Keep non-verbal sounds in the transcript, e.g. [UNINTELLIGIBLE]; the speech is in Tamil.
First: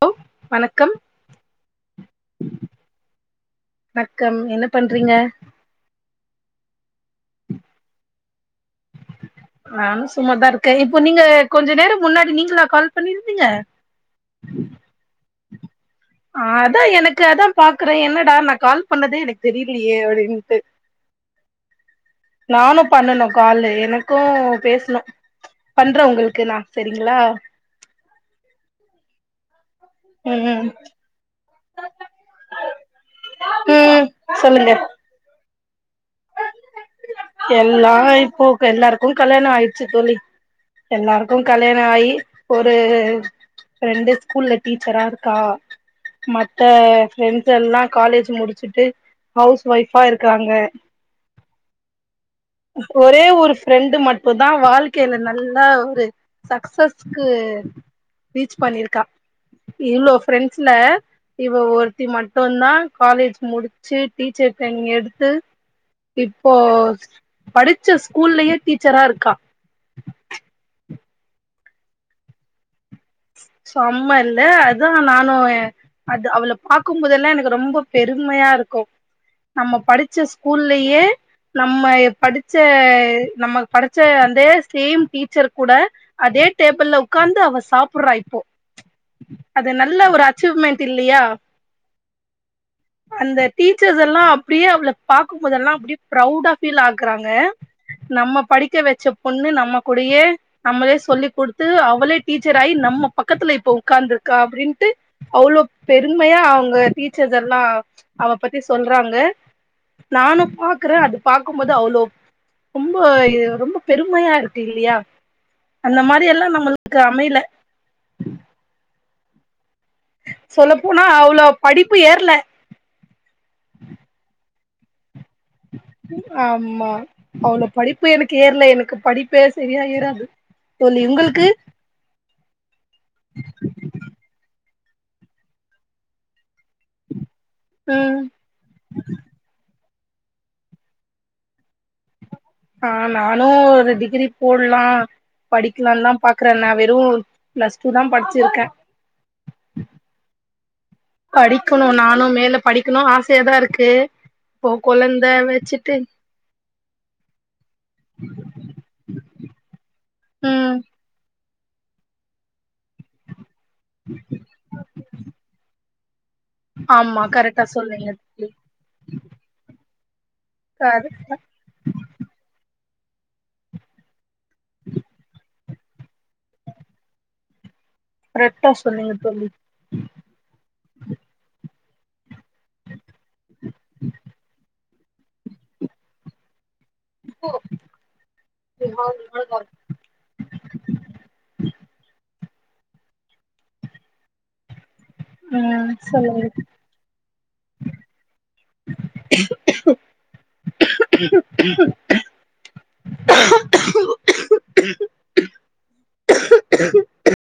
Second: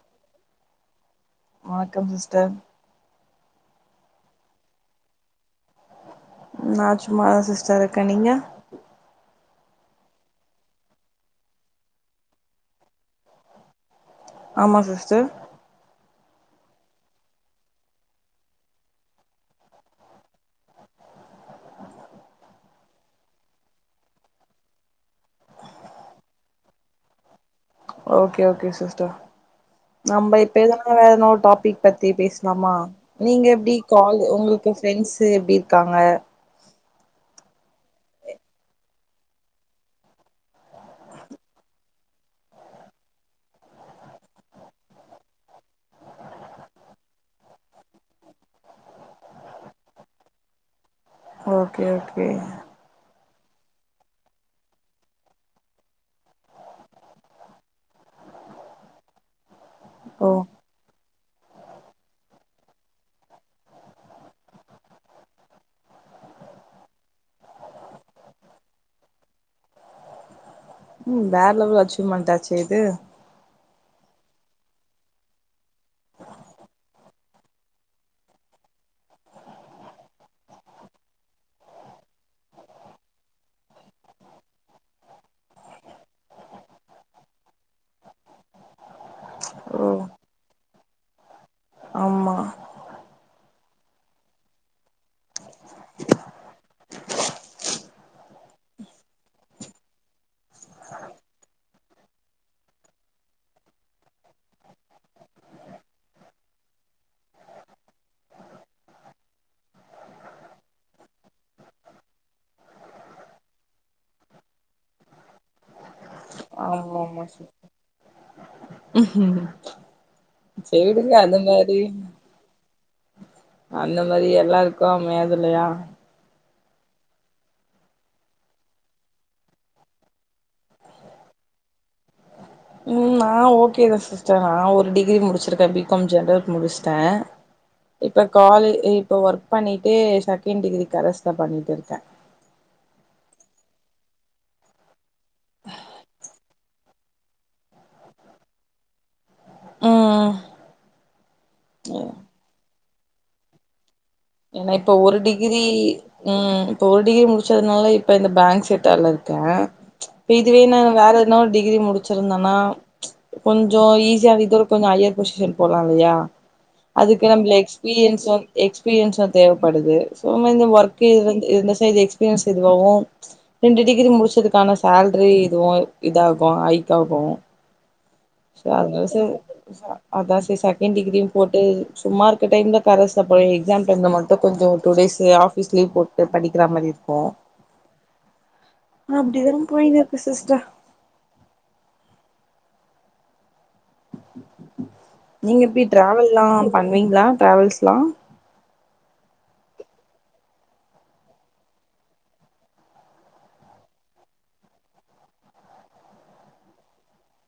லோ வணக்கம் வணக்கம் சிஸ்டர் வணக்கம் என்ன பண்றீங்க நா சும்மாதா சிஸ்டர் இருக்கே நீங்க நானு சும்மாதா இருக்கே இப்போ நீங்க கொஞ்ச நேரோ முன்னாடி நீங்களா கால் பண்ணியிருந்தீங்க ஆமா சிஸ்டர் ஆ அதா எனக்கு அதா பாக்குறே என்னடா நா கால் பண்ணதே எனக்கு தெரிலையே அப்டின்ட்டு [INAUDIBLE] நானு பண்ணனு காலு எனக்கு பேசணு பண்றே உங்களுக்கு நா சரிங்ளா ஓகே ஓகே சிஸ்டர் நம்ம ம் இப்ப ம் எதனா வேற இன்னொரு டாபிக் பத்தி பேஸ்லாமா நீங்க எப்டி ம் கால் உங்ளுக்கு சொல்லுங்க ஃப்ரெண்ட்ஸ் எப்டி இருக்காங்க எல்லா இப்போ எல்லாருக்கு கல்யாணோ ஆயிடுச்சு தோழி எல்லாருக்கு கல்யாணம் ஆயி ஒரு ஃப்ரெண்டு ஸ்கூல்ல டீச்சரா இருக்கா மத்த ஃப்ரெண்ட்ஸ் எல்லா காலேஜ் முடிச்சுட்டு ஹவுஸ் ஒய்ஃபா இருக்காங்க ஓகே ஓகே ஒரே ஒரு ஃப்ரெண்டு மட்டு தா வாழ்க்கைல நல்லா ஒரு சக்சஸ்க்கு ரீச் பண்ணிருக்கா இவ்ளோ ஓ ஃப்ரெண்ட்ஸ்ல இவ ஒருத்தி மட்டுந்தா காலேஜ் முடிச்சு டீச்சர் ட்ரைனிங் எடுத்து இப்போ படிச்ச ஸ்கூல்லயே டீச்சரா இருக்கா ம் வேற லெவல் அச்சீவ்மெண்டாச்சே இது செம்ம இல்ல அதா நானு எ அது அவள பாக்கும் போதெல்லா எனக்கு ரொம்ப பெருமையா இருக்கு நம்ம படிச்ச ஸ்கூல்லயே நம்ம படிச்ச நம்ம படைச்ச அதே சேம் டீச்சர் கூட அதே டேபிள்ள உக்கார்ந்து அவ சாப் புட்ரா இப்போ அது ஓ நல்ல ஒரு அச்சீவ்மென்ட் இல்லையா ஆ அந்த டீச்சர்ஸ் எல்லா அப்டியே அவள பாக்கும் போதெல்லா அப்டியே பிரவுட் ஆ ஃபீல் ஆக்குறாங்க நம்ம படிக்க வச்ச பொண்ணு நம்ம கூடையே நம்மளே சொல்லிக் குடுத்து அவளே டீச்சர் ஆகி நம்ம பக்கத்துல இப்ப உட்காந்துருக்கா அப்டின்ட்டு அவ்ளோ பெருமையா அவங்க டீச்சர்ஸ் எல்லா அவ பத்தி சொல்றாங்க நானும் பாக்குற அது பாக்கும்போது அவ்ளோ ரொம்போ இது ரொம்ப பெருமையா இருக்கு இல்லியா அந்த மாரி எல்லா ஆமா நம்மளுக்கு அமையல உம் உம்.. சொல்ல போனா அவ்ளோ படிப்பு ஏறல அந்த மாரி எல்லாருக்கு அமையாதில்லையா ஆமா அவளோ படிப்பு எனக்கு ஏறல எனக்கு படிப்பே சரியா ஏறாது தோழி உங்களுக்கு ம் நா ஓகே தா சிஸ்டர் நா ஒரு டிகிரி முடிச்சிருக்க பிகாம் ஜென்ரல் முடிச்சுட்ட ம் இப்ப காலே இப்ப ஒர்க் பண்ணிட்டு செகண்ட் டிகிரி கரஸ்ல பண்ணிட்டு இருக்கே ஆ நானு ஒரு டிகிரி போடலா படிக்கலான்தா பாக்குறே நா வெறு பிளஸ் டூ தா படிச்சிருக்க ம் படிக்கணு ம் நானு மேல படிக்கணு ஆசையாதா இருக்கு இப்போ ஏன்னா இப்ப ஒரு கொழந்த டிகிரி வச்சுட்டு ம் இப்ப ஒரு டிகிரி முடிச்சதுனால இப்ப இந்த பேங்க் செக்ட்டார்ல இருக்க இப்ப இதுவே ம் நா வேற எதன டிகிரி முடிச்சிருந்தானா கொஞ்சோ ஈஸியான இதோட கொஞ்ச ஹையர் பொசிஷன் போலா இல்லையா ஆமா அதுக்கு நம்மள கரெக்டா சொன்னீங்க எக்ஸ்பீரியன்ஸ் தோழி எக்ஸ்பீரியன்ஸ் தா தேவப்படுது சோ மா இந்த ஒர்க்கு வந்து இந்த [UNINTELLIGIBLE] ரியன்ஸ் [UNINTELLIGIBLE] ரெண்டு டிகிரி முடிச்சதுக்கான சேலரி இதுவு இதாகு ஹைக்காகு சோ கரெக்டா அதா சொன்னீங்க சே தோழி அதா சே செகண்ட் டிகிரியு போட்டு சும்மா இருக்க டைம்ல கரஸ்ல போய் எக்ஸாம் டைம்ல மட்டு கொஞ்சோ டூ டேஸ் ஆஃபீஸ் லீவ் போட்டு படிக்கிற மாரி இருக்கு அப்டிதா போய்னுருக்கு சிஸ்டர் நீங்க எப்டி ம் சொல்லுங்க ட்ராவல்ல பண்ணுவீங்களா டிராவல்ஸ்லா ம்க்கும் ம்க்கும். குக்கும் குக்கும் ம்க்கும்.